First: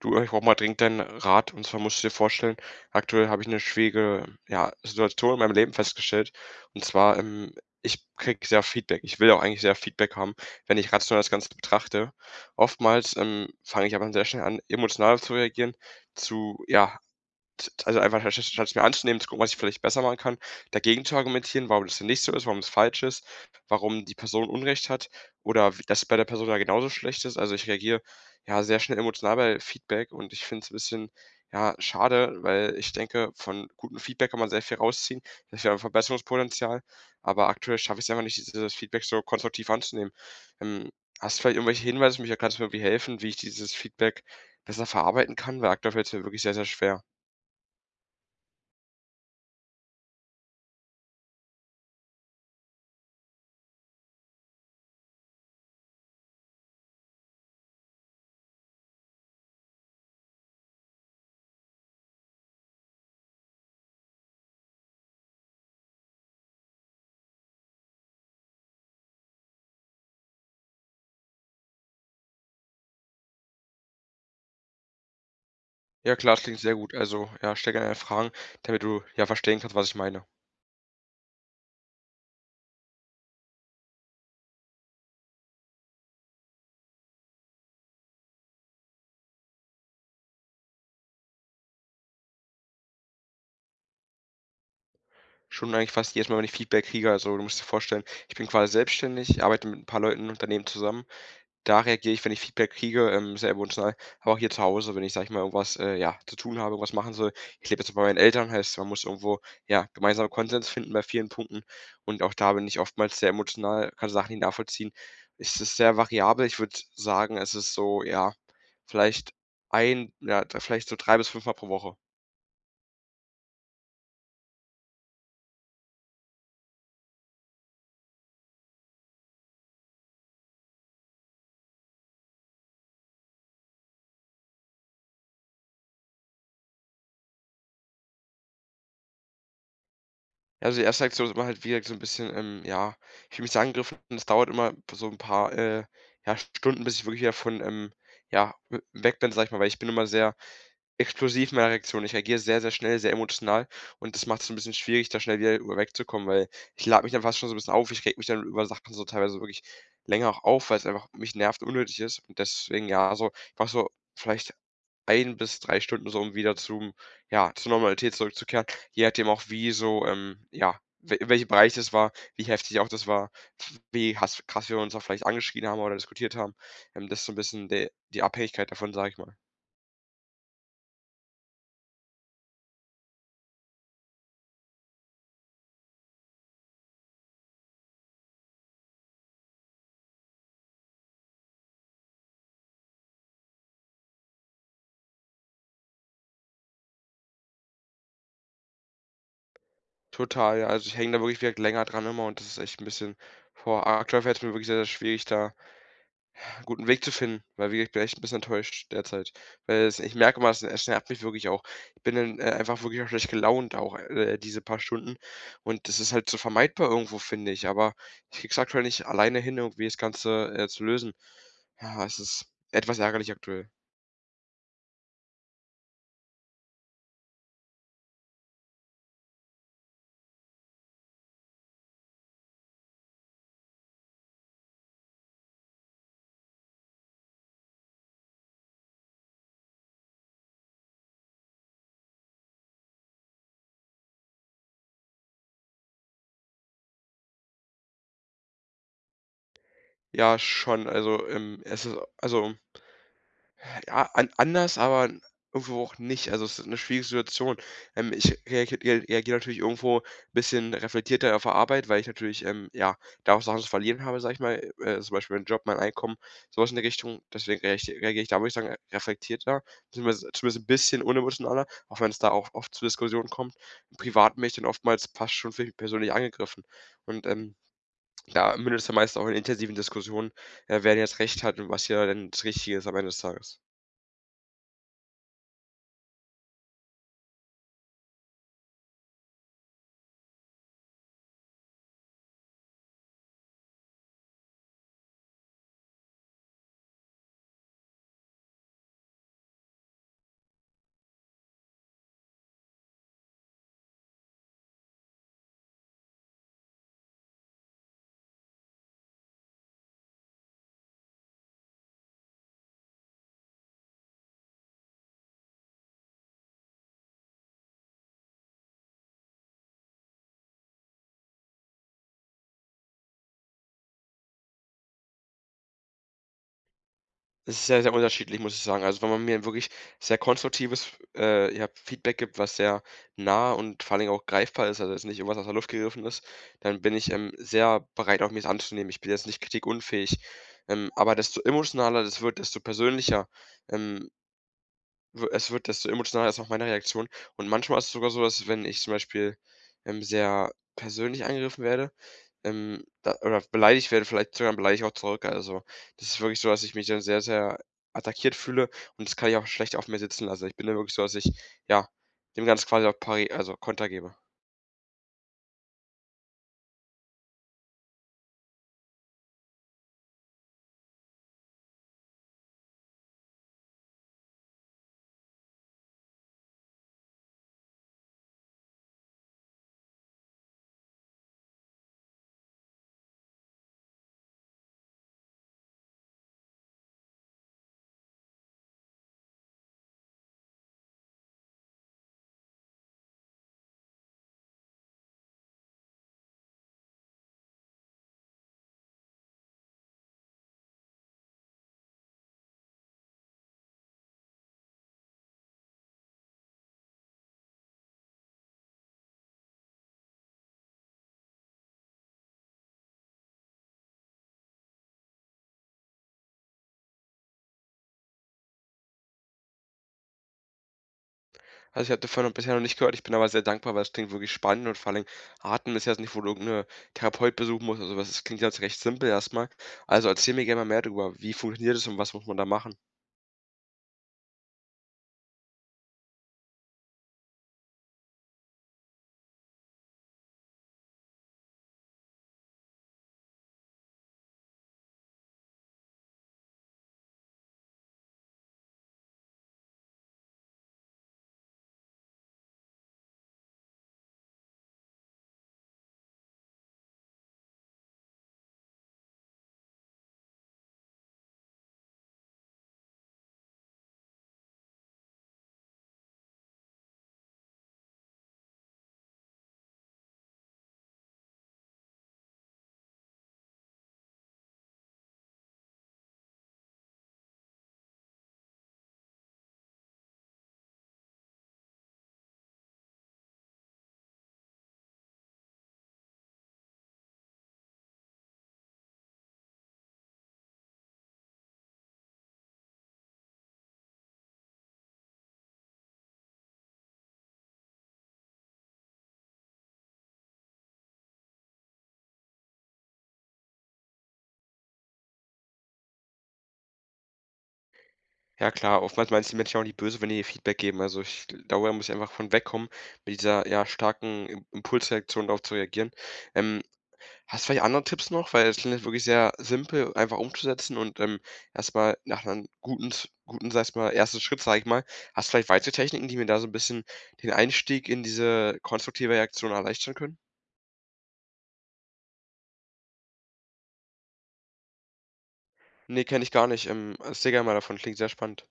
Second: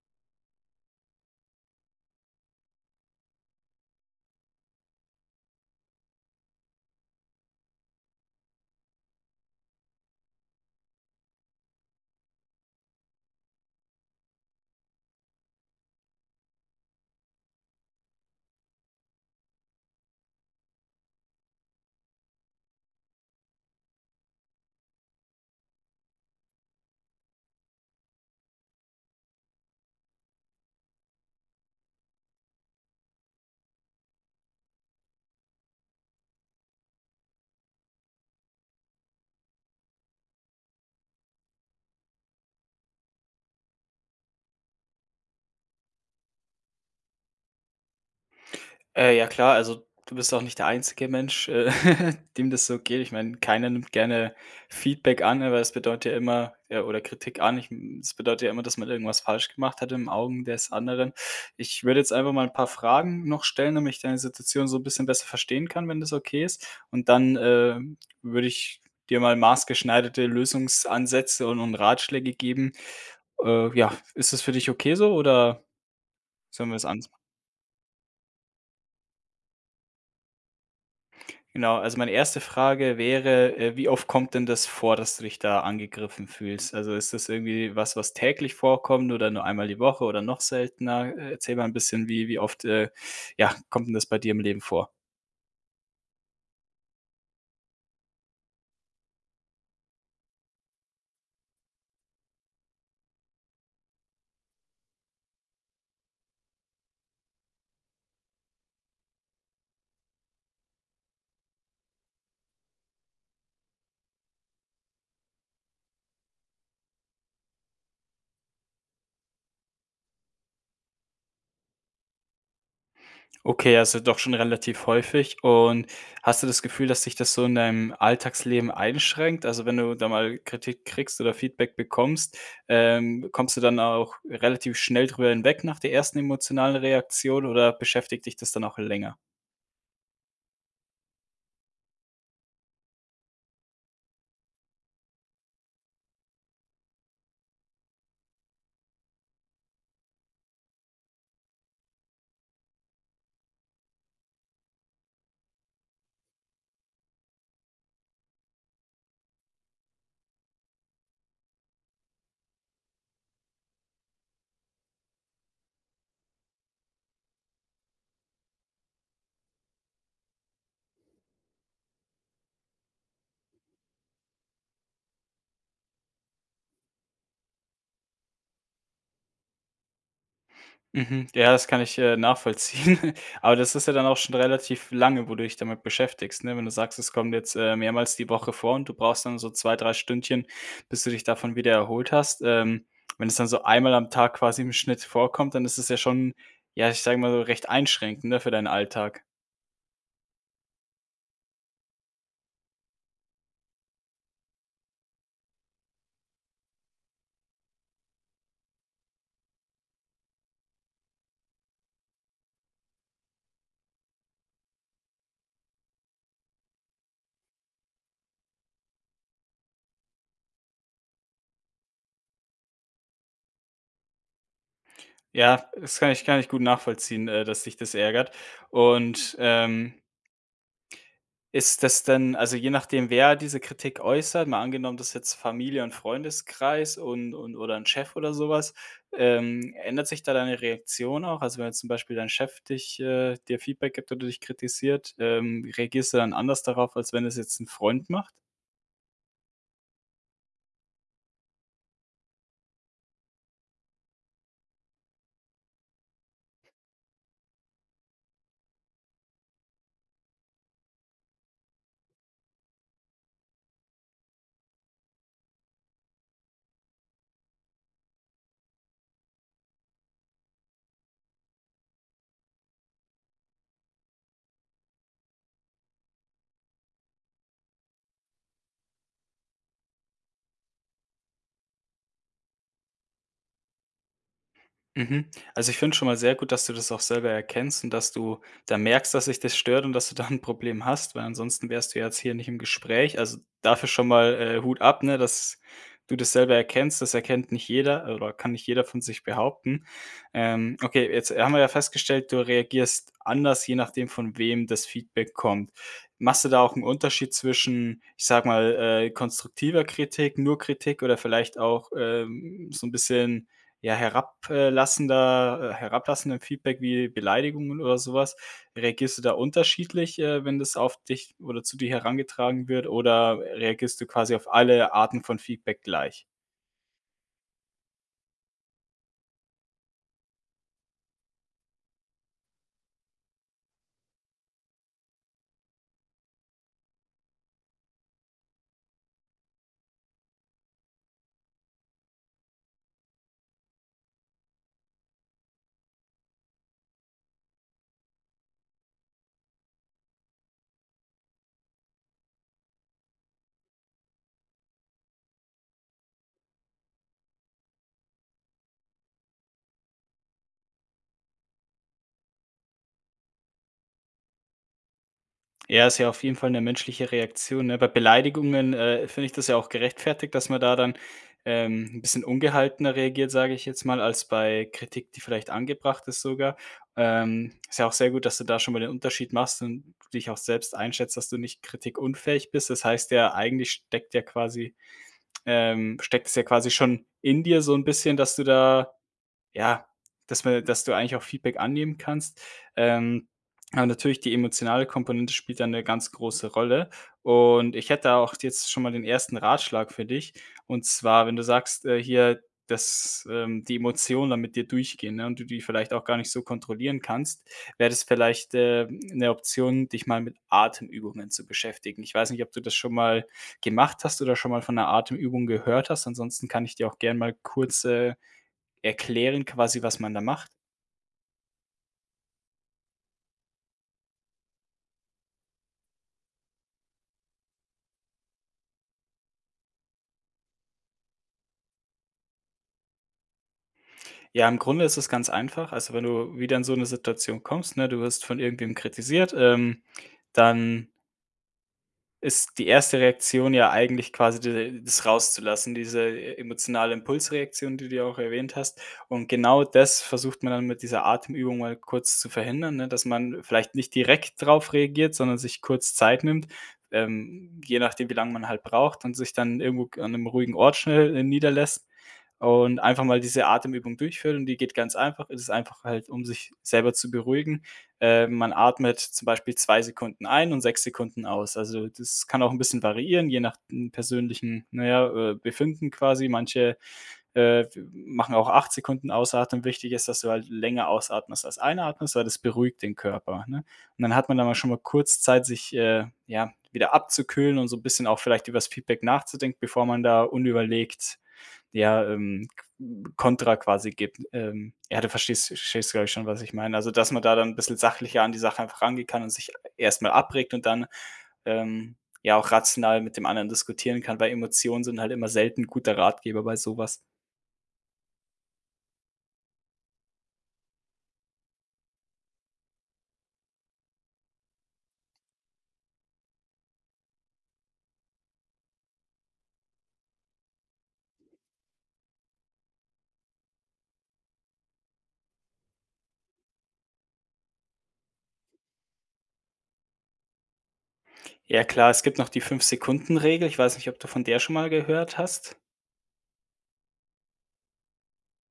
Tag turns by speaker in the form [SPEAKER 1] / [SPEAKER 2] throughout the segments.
[SPEAKER 1] Du, ich brauche mal dringend deinen Rat. Und zwar musst du dir vorstellen, aktuell habe ich eine schwierige, ja, Situation in meinem Leben festgestellt. Und zwar, ich kriege sehr Feedback. Ich will auch eigentlich sehr Feedback haben, wenn ich rational das Ganze betrachte. Oftmals, fange ich aber sehr schnell an, emotional zu reagieren, zu, ja, T also einfach statt es mir anzunehmen, zu gucken, was ich vielleicht besser machen kann, dagegen zu argumentieren, warum das denn nicht so ist, warum es falsch ist, warum die Person Unrecht hat oder w dass es bei der Person ja genauso schlecht ist. Also, ich reagiere, ja, sehr schnell emotional bei Feedback und ich finde es ein bisschen, ja, schade, weil ich denke, von gutem Feedback kann man sehr viel rausziehen. Da ist ja Verbesserungspotenzial, aber aktuell schaffe ich es einfach nicht, dieses Feedback so konstruktiv anzunehmen. Ähm, hast du vielleicht irgendwelche Hinweise für mich oder kannst du mir irgendwie helfen, wie ich dieses Feedback besser verarbeiten kann? Weil aktuell fällt es mir wirklich sehr, sehr schwer.
[SPEAKER 2] Ja klar, also du bist auch nicht der einzige Mensch, dem das so geht. Ich meine, keiner nimmt gerne Feedback an, aber es bedeutet ja immer oder Kritik an. Das bedeutet ja immer, dass man irgendwas falsch gemacht hat im Augen des anderen. Ich würde jetzt einfach mal ein paar Fragen noch stellen, damit ich deine Situation so ein bisschen besser verstehen kann, wenn das okay ist. Und dann würde ich dir mal maßgeschneiderte Lösungsansätze und Ratschläge geben. Ja, ist das für dich okay so oder
[SPEAKER 1] Ja klar, das klingt
[SPEAKER 2] sollen
[SPEAKER 1] sehr
[SPEAKER 2] wir es
[SPEAKER 1] gut.
[SPEAKER 2] anders.
[SPEAKER 1] Also, ja, stell gerne Fragen, damit du, ja, verstehen kannst, was ich meine.
[SPEAKER 2] Genau, also meine erste Frage wäre, wie oft kommt denn das vor, dass du dich da angegriffen fühlst? Also, ist das irgendwie was, was täglich vorkommt oder nur einmal die Woche oder noch seltener? Erzähl mal ein bisschen, wie oft, ja, kommt denn das bei dir im Leben vor?
[SPEAKER 1] Schon eigentlich fast jedes Mal, wenn ich Feedback kriege, also, du musst dir vorstellen, ich bin quasi selbstständig, arbeite mit ein paar Leuten im Unternehmen zusammen. Da reagiere ich, wenn ich Feedback kriege, sehr emotional. Aber auch hier zu Hause, wenn ich, sage ich mal, irgendwas, ja, zu tun habe, irgendwas machen soll. Ich lebe jetzt bei meinen Eltern, heißt, man muss irgendwo, ja, gemeinsam Konsens finden bei vielen Punkten. Und auch da bin ich oftmals sehr emotional, kann Sachen nicht nachvollziehen. Es ist sehr variabel. Ich würde sagen, es ist so, ja, vielleicht ein, ja, vielleicht so 3 bis fünfmal pro Woche.
[SPEAKER 2] Okay, also doch schon relativ häufig. Und hast du das Gefühl, dass sich das so in deinem Alltagsleben einschränkt? Also, wenn du da mal Kritik kriegst oder Feedback bekommst, kommst du dann auch relativ schnell drüber hinweg nach der ersten emotionalen Reaktion oder beschäftigt dich das dann auch länger?
[SPEAKER 1] Ja, also die erste Reaktion ist immer halt wieder so ein bisschen, ja, ich fühle mich da angegriffen und es dauert immer so ein paar, ja, Stunden, bis ich wirklich davon ja, w weg bin, sag ich mal, weil ich bin immer sehr explosiv meine Reaktion. Ich reagiere sehr, sehr schnell, sehr emotional und das macht es ein bisschen schwierig, da schnell wieder drüber wegzukommen, weil ich lade mich dann fast schon so ein bisschen auf. Ich rege mich dann über Sachen so teilweise wirklich länger auch auf, weil es einfach mich nervt und unnötig ist. Und deswegen, ja, so ich brauche so vielleicht ein bis 3 Stunden so, um wieder zum, ja, zur Normalität zurückzukehren, je nachdem auch, wie so, ja, we in welchem Bereich das war, wie heftig auch das war, wie hass krass wir uns auch vielleicht angeschrien haben oder diskutiert haben. Das ist so ein bisschen de die Abhängigkeit davon, sage ich mal.
[SPEAKER 2] Mhm. Ja, das kann ich nachvollziehen. Aber das ist ja dann auch schon relativ lange, wo du dich damit beschäftigst, ne? Wenn du sagst, es kommt jetzt, mehrmals die Woche vor und du brauchst dann so 2 3 Stündchen, bis du dich davon wieder erholt hast. Wenn es dann so einmal am Tag quasi im Schnitt vorkommt, dann ist es ja schon, ja, ich sage mal so, recht einschränkend, ne, für deinen Alltag.
[SPEAKER 1] Total, ja. Also, ich hänge da wirklich, wie länger dran immer und das ist echt ein bisschen boah, aktuell fällt es mir wirklich sehr, sehr schwierig, da 'n guten Weg zu finden, weil wie gesagt, ich bin echt 'n bisschen enttäuscht derzeit. Weil es ich merke mal es nervt mich wirklich auch. Ich bin dann, einfach wirklich auch schlecht gelaunt auch, diese paar Stunden und das ist halt so vermeidbar irgendwo, finde ich, aber ich kriege aktuell nicht alleine hin, irgendwie das Ganze, zu lösen. Ja, es ist etwas ärgerlich aktuell.
[SPEAKER 2] Ja, das kann ich gut nachvollziehen, dass dich das ärgert. Und, ist das dann also, je nachdem, wer diese Kritik äußert, mal angenommen, das ist jetzt Familie und Freundeskreis und oder ein Chef oder sowas, ändert sich da deine Reaktion auch? Also, wenn jetzt zum Beispiel dein Chef dich dir Feedback gibt oder dich kritisiert, reagierst du dann anders darauf, als wenn es jetzt ein Freund macht?
[SPEAKER 1] Ja, schon, also, es ist also, ja, an anders, aber irgendwo auch nicht. Also, es ist eine schwierige Situation. Ich reagiere rea natürlich irgendwo ein bisschen reflektierter auf der Arbeit, weil ich natürlich, ja, da auch Sachen zu verlieren habe, sage ich mal, zum Beispiel meinen Job, mein Einkommen, sowas in der Richtung. Deswegen reagiere ich da, würde ich sagen, reflektierter, beziehungsweise zumindest ein bisschen unemotionaler, auch wenn es da auch oft zu Diskussionen kommt. Privaten bin ich dann oftmals fast schon für mich persönlich angegriffen. Und, da mündet es dann meist auch in intensiven Diskussionen, wer denn jetzt recht hat und was hier denn das Richtige ist am Ende des Tages.
[SPEAKER 2] Mhm. Also, ich finde schon mal sehr gut, dass du das auch selber erkennst und dass du da merkst, dass sich das stört und dass du da ein Problem hast, weil ansonsten wärst du ja jetzt hier nicht im Gespräch. Also, dafür schon mal, Hut ab, ne, dass du das selber erkennst. Das erkennt nicht jeder oder kann nicht jeder von sich behaupten. Okay, jetzt haben wir ja festgestellt, du reagierst anders, je nachdem, von wem das Feedback kommt. Machst du da auch einen Unterschied zwischen, ich sag mal, konstruktiver Kritik, nur Kritik oder vielleicht auch, so ein bisschen ja, herablassender herablassendem Feedback wie Beleidigungen oder sowas? Reagierst du da unterschiedlich, wenn das auf dich oder zu dir herangetragen wird oder reagierst du quasi auf alle Arten von Feedback gleich?
[SPEAKER 1] Es ist sehr, sehr unterschiedlich, muss ich sagen. Also, wenn man mir 'n wirklich sehr konstruktives, ja, Feedback gibt, was sehr nah und vor allem auch greifbar ist, also, jetzt nicht irgendwas aus der Luft gegriffen ist, dann bin ich, sehr bereit, auch mir das anzunehmen. Ich bin jetzt nicht kritikunfähig. Aber desto emotionaler das wird, desto persönlicher, ähm, W es wird, desto emotionaler ist auch meine Reaktion. Und manchmal ist es sogar so, dass wenn ich zum Beispiel, sehr persönlich angegriffen werde, da oder beleidigt werde, vielleicht sogar beleidigt auch zurück. Also, das ist wirklich so, dass ich mich dann sehr, sehr attackiert fühle und das kann ich auch schlecht auf mir sitzen lassen. Ich bin dann wirklich so, dass ich, ja, dem Ganzen quasi auch pari also Konter gebe.
[SPEAKER 2] Ja, ist ja auf jeden Fall eine menschliche Reaktion, ne? Bei Beleidigungen, finde ich das ja auch gerechtfertigt, dass man da dann, 'n bisschen ungehaltener reagiert, sage ich jetzt mal, als bei Kritik, die vielleicht angebracht ist sogar. Ist ja auch sehr gut, dass du da schon mal den Unterschied machst und dich auch selbst einschätzt, dass du nicht kritikunfähig bist. Das heißt ja, eigentlich steckt es ja quasi schon in dir so ein bisschen, dass du da ja, dass du eigentlich auch Feedback annehmen kannst. Ähm, aber natürlich die emotionale Komponente spielt da eine ganz große Rolle. Und ich hätte da auch jetzt schon mal den ersten Ratschlag für dich. Und zwar, wenn du sagst, hier, dass, die Emotionen dann mit dir durchgehen, ne, und du die vielleicht auch gar nicht so kontrollieren kannst, wäre das vielleicht, 'ne Option, dich mal mit Atemübungen zu beschäftigen. Ich weiß nicht, ob du das schon mal gemacht hast oder schon mal von einer Atemübung gehört hast. Ansonsten kann ich dir auch gern mal kurz, erklären quasi, was man da macht?
[SPEAKER 1] Also, ich habe davon noch bisher noch nicht gehört. Ich bin aber sehr dankbar, weil es klingt wirklich spannend und vor allen Dingen Atmen ist ja jetzt nicht, wo du irgendeine Therapeut besuchen musst. Also was, das klingt jetzt recht simpel erstmal. Also, erzähl mir gerne mal mehr darüber. Wie funktioniert es und was muss man da machen?
[SPEAKER 2] Ja, im Grunde ist es ganz einfach. Also, wenn du wieder in so 'ne Situation kommst, ne, du wirst von irgendwem kritisiert, dann ist die erste Reaktion ja eigentlich quasi d das rauszulassen, diese e emotionale Impulsreaktion, die du ja auch erwähnt hast. Und genau das versucht man dann mit dieser Atemübung mal kurz zu verhindern, ne, dass man vielleicht nicht direkt drauf reagiert, sondern sich kurz Zeit nimmt, je nachdem, wie lange man halt braucht und sich dann irgendwo an einem ruhigen Ort schnell, niederlässt und einfach mal diese Atemübung durchführt und die geht ganz einfach. Es ist einfach halt, um sich selber zu beruhigen. Man atmet zum Beispiel 2 Sekunden ein und 6 Sekunden aus. Also, das kann auch ein bisschen variieren, je nach, persönlichen, naja, Befinden quasi. Manche, äh, machen auch 8 Sekunden ausatmen. Wichtig ist, dass du halt länger ausatmest als einatmest, weil das beruhigt den Körper, ne? Und dann hat man da mal schon mal kurz Zeit, sich, ja, wieder abzukühlen und so ein bisschen auch vielleicht über das Feedback nachzudenken, bevor man da unüberlegt ja, Kontra quasi gibt. Ja, du verstehst, glaube ich, schon, was ich meine. Also, dass man da dann ein bisschen sachlicher an die Sache einfach rangehen kann und sich erstmal abregt und dann, ähm, ja auch rational mit dem anderen diskutieren kann, weil Emotionen sind halt immer selten ein guter Ratgeber bei sowas.
[SPEAKER 1] Ja klar, oftmals meinen es die Menschen auch nicht böse, wenn die ihr Feedback geben. Also, ich glaube, da muss ich einfach von wegkommen, mit dieser, ja, starken Im Impulsreaktion darauf zu reagieren. Ähm Hast du vielleicht andere Tipps noch? Weil es klingt jetzt wirklich sehr simpel, einfach umzusetzen und, erst nach einem guten, sag ich mal, ersten Schritt, sage ich mal. Hast du vielleicht weitere Techniken, die mir da so ein bisschen den Einstieg in diese konstruktive Reaktion erleichtern können?
[SPEAKER 2] Ja klar, es gibt noch die 5 Sekunden Regel. Ich weiß nicht, ob du von der schon mal gehört hast?
[SPEAKER 1] Ne, kenne ich gar nicht. Erzähl gerne mal davon, klingt sehr spannend.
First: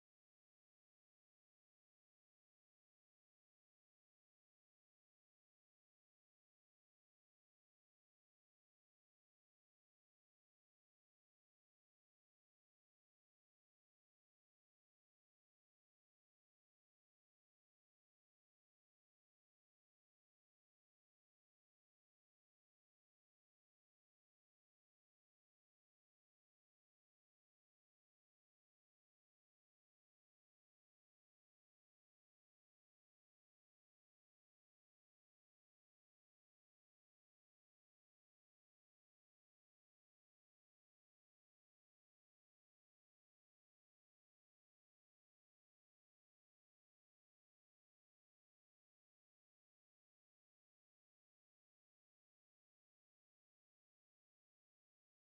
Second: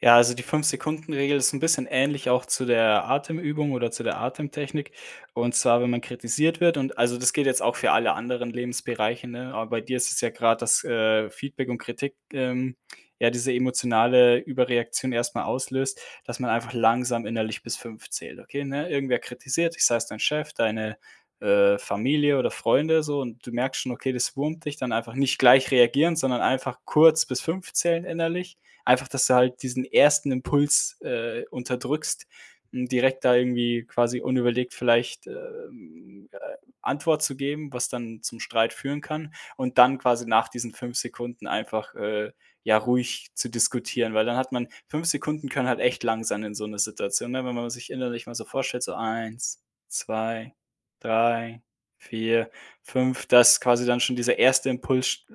[SPEAKER 2] Ja, also die 5-Sekunden-Regel ist ein bisschen ähnlich auch zu der Atemübung oder zu der Atemtechnik. Und zwar, wenn man kritisiert wird und also, das geht jetzt auch für alle anderen Lebensbereiche, ne? Aber bei dir ist es ja gerade das, Feedback und Kritik, ja, diese emotionale Überreaktion erstmal auslöst, dass man einfach langsam innerlich bis 5 zählt, okay, ne? Irgendwer kritisiert ich, sei es dein Chef, deine Familie oder Freunde so und du merkst schon, okay, das wurmt dich, dann einfach nicht gleich reagieren, sondern einfach kurz bis 5 zählen innerlich. Einfach, dass du halt diesen ersten Impuls unterdrückst, direkt da irgendwie quasi unüberlegt vielleicht, Antwort zu geben, was dann zum Streit führen kann und dann quasi nach diesen 5 Sekunden einfach, ja, ruhig zu diskutieren, weil dann hat man 5 Sekunden können halt echt lang sein in so 'ner Situation, ne? Wenn man sich innerlich mal so vorstellt, so eins, 2, 3, 4, 5, dass quasi dann schon dieser erste Impuls sch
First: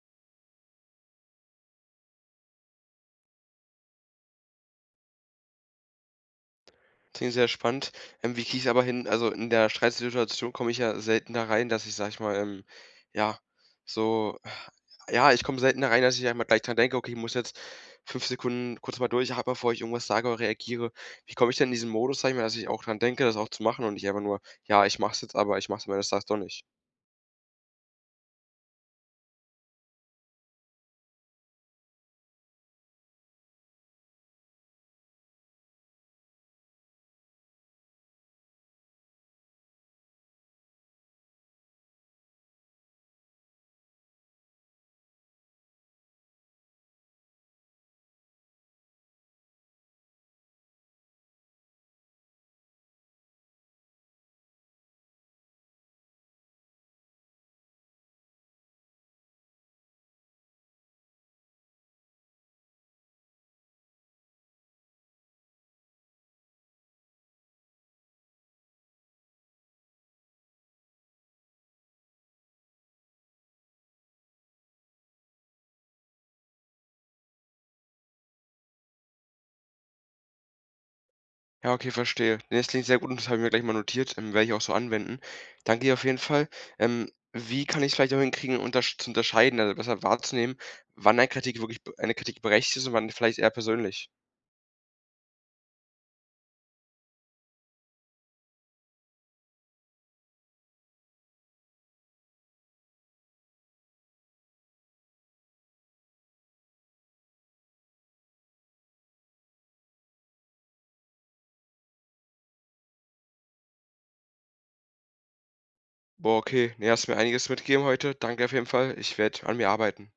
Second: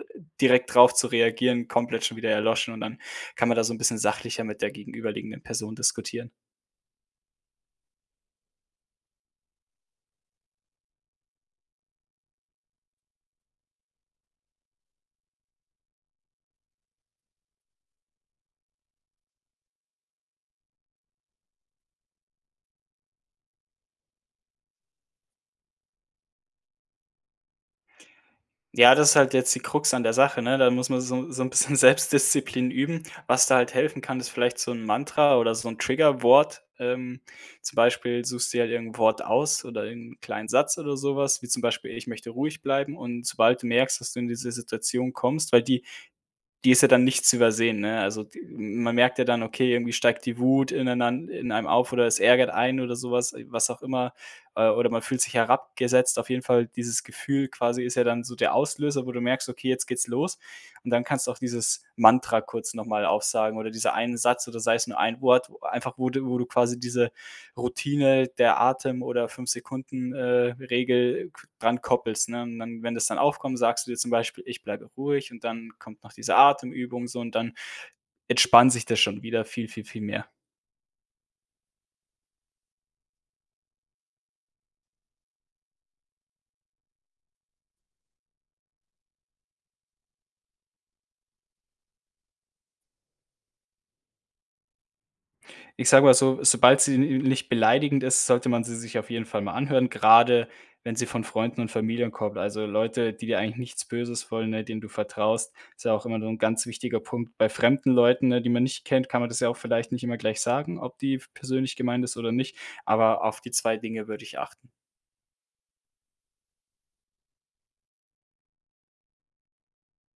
[SPEAKER 2] direkt drauf zu reagieren komplett schon wieder erloschen und dann kann man da so ein bisschen sachlicher mit der gegenüberliegenden Person diskutieren.
[SPEAKER 1] Klingt sehr spannend. Wie kriege ich es aber hin, also, in der Streitsituation komme ich ja selten da rein, dass ich, sage ich mal, ja, so, ja, ich komme selten da rein, dass ich einmal gleich dran denke: „Okay, ich muss jetzt 5 Sekunden kurz mal durchatmen, bevor ich irgendwas sage oder reagiere.“ Wie komme ich denn in diesen Modus, sage ich mal, dass ich auch dran denke, das auch zu machen und nicht einfach nur: „Ja, ich mache es jetzt, aber ich mache es am Ende des Tages doch nicht?“
[SPEAKER 2] Ja, das ist halt jetzt die Krux an der Sache, ne? Da muss man so ein bisschen Selbstdisziplin üben. Was da halt helfen kann, ist vielleicht so ein Mantra oder so ein Triggerwort. Zum Beispiel suchst du dir halt irgendein Wort aus oder irgend kleinen Satz oder sowas wie zum Beispiel: „Ich möchte ruhig bleiben.“ Und sobald du merkst, dass du in diese Situation kommst, weil die ist ja dann nichts zu übersehen, ne? Also, d man merkt ja dann, okay, irgendwie steigt die Wut ineinander in einem auf oder es ärgert einen oder sowas was, auch immer, oder man fühlt sich herabgesetzt. Auf jeden Fall dieses Gefühl quasi ist ja dann so der Auslöser, wo du merkst: „Okay, jetzt geht's los.“ Und dann kannst du auch dieses Mantra kurz noch mal aufsagen oder dieser einen Satz oder sei es nur ein Wort, wo einfach wo du quasi diese Routine der Atem oder 5 Sekunden Regel dran koppelst, ne? Und dann, wenn das dann aufkommt, sagst du dir zum Beispiel: „Ich bleibe ruhig“ und dann kommt noch diese Atemübung so und dann entspannt sich das schon wieder viel, viel, viel mehr.
[SPEAKER 1] Ja, okay, verstehe. Ne, das klingt sehr gut und das habe ich mir gleich mal notiert, werde ich auch so anwenden. Danke dir auf jeden Fall. Wie kann ich es vielleicht auch hinkriegen, untersch zu unterscheiden, also besser wahrzunehmen, wann eine Kritik wirklich eine Kritik berechtigt ist und wann vielleicht eher persönlich?
[SPEAKER 2] Ich sage mal so, sobald sie nicht beleidigend ist, sollte man sie sich auf jeden Fall mal anhören, gerade wenn sie von Freunden und Familien kommt. Also, Leute, die dir eigentlich nichts Böses wollen, ne, denen du vertraust, ist ja auch immer so ein ganz wichtiger Punkt. Bei fremden Leuten, ne, die man nicht kennt, kann man das ja auch vielleicht nicht immer gleich sagen, ob die persönlich gemeint ist oder nicht, aber auf die 2 Dinge würde ich achten.
[SPEAKER 1] Boah, okay. Ne, hast mir einiges mitgegeben heute. Danke auf jeden Fall. Ich werde an mir arbeiten.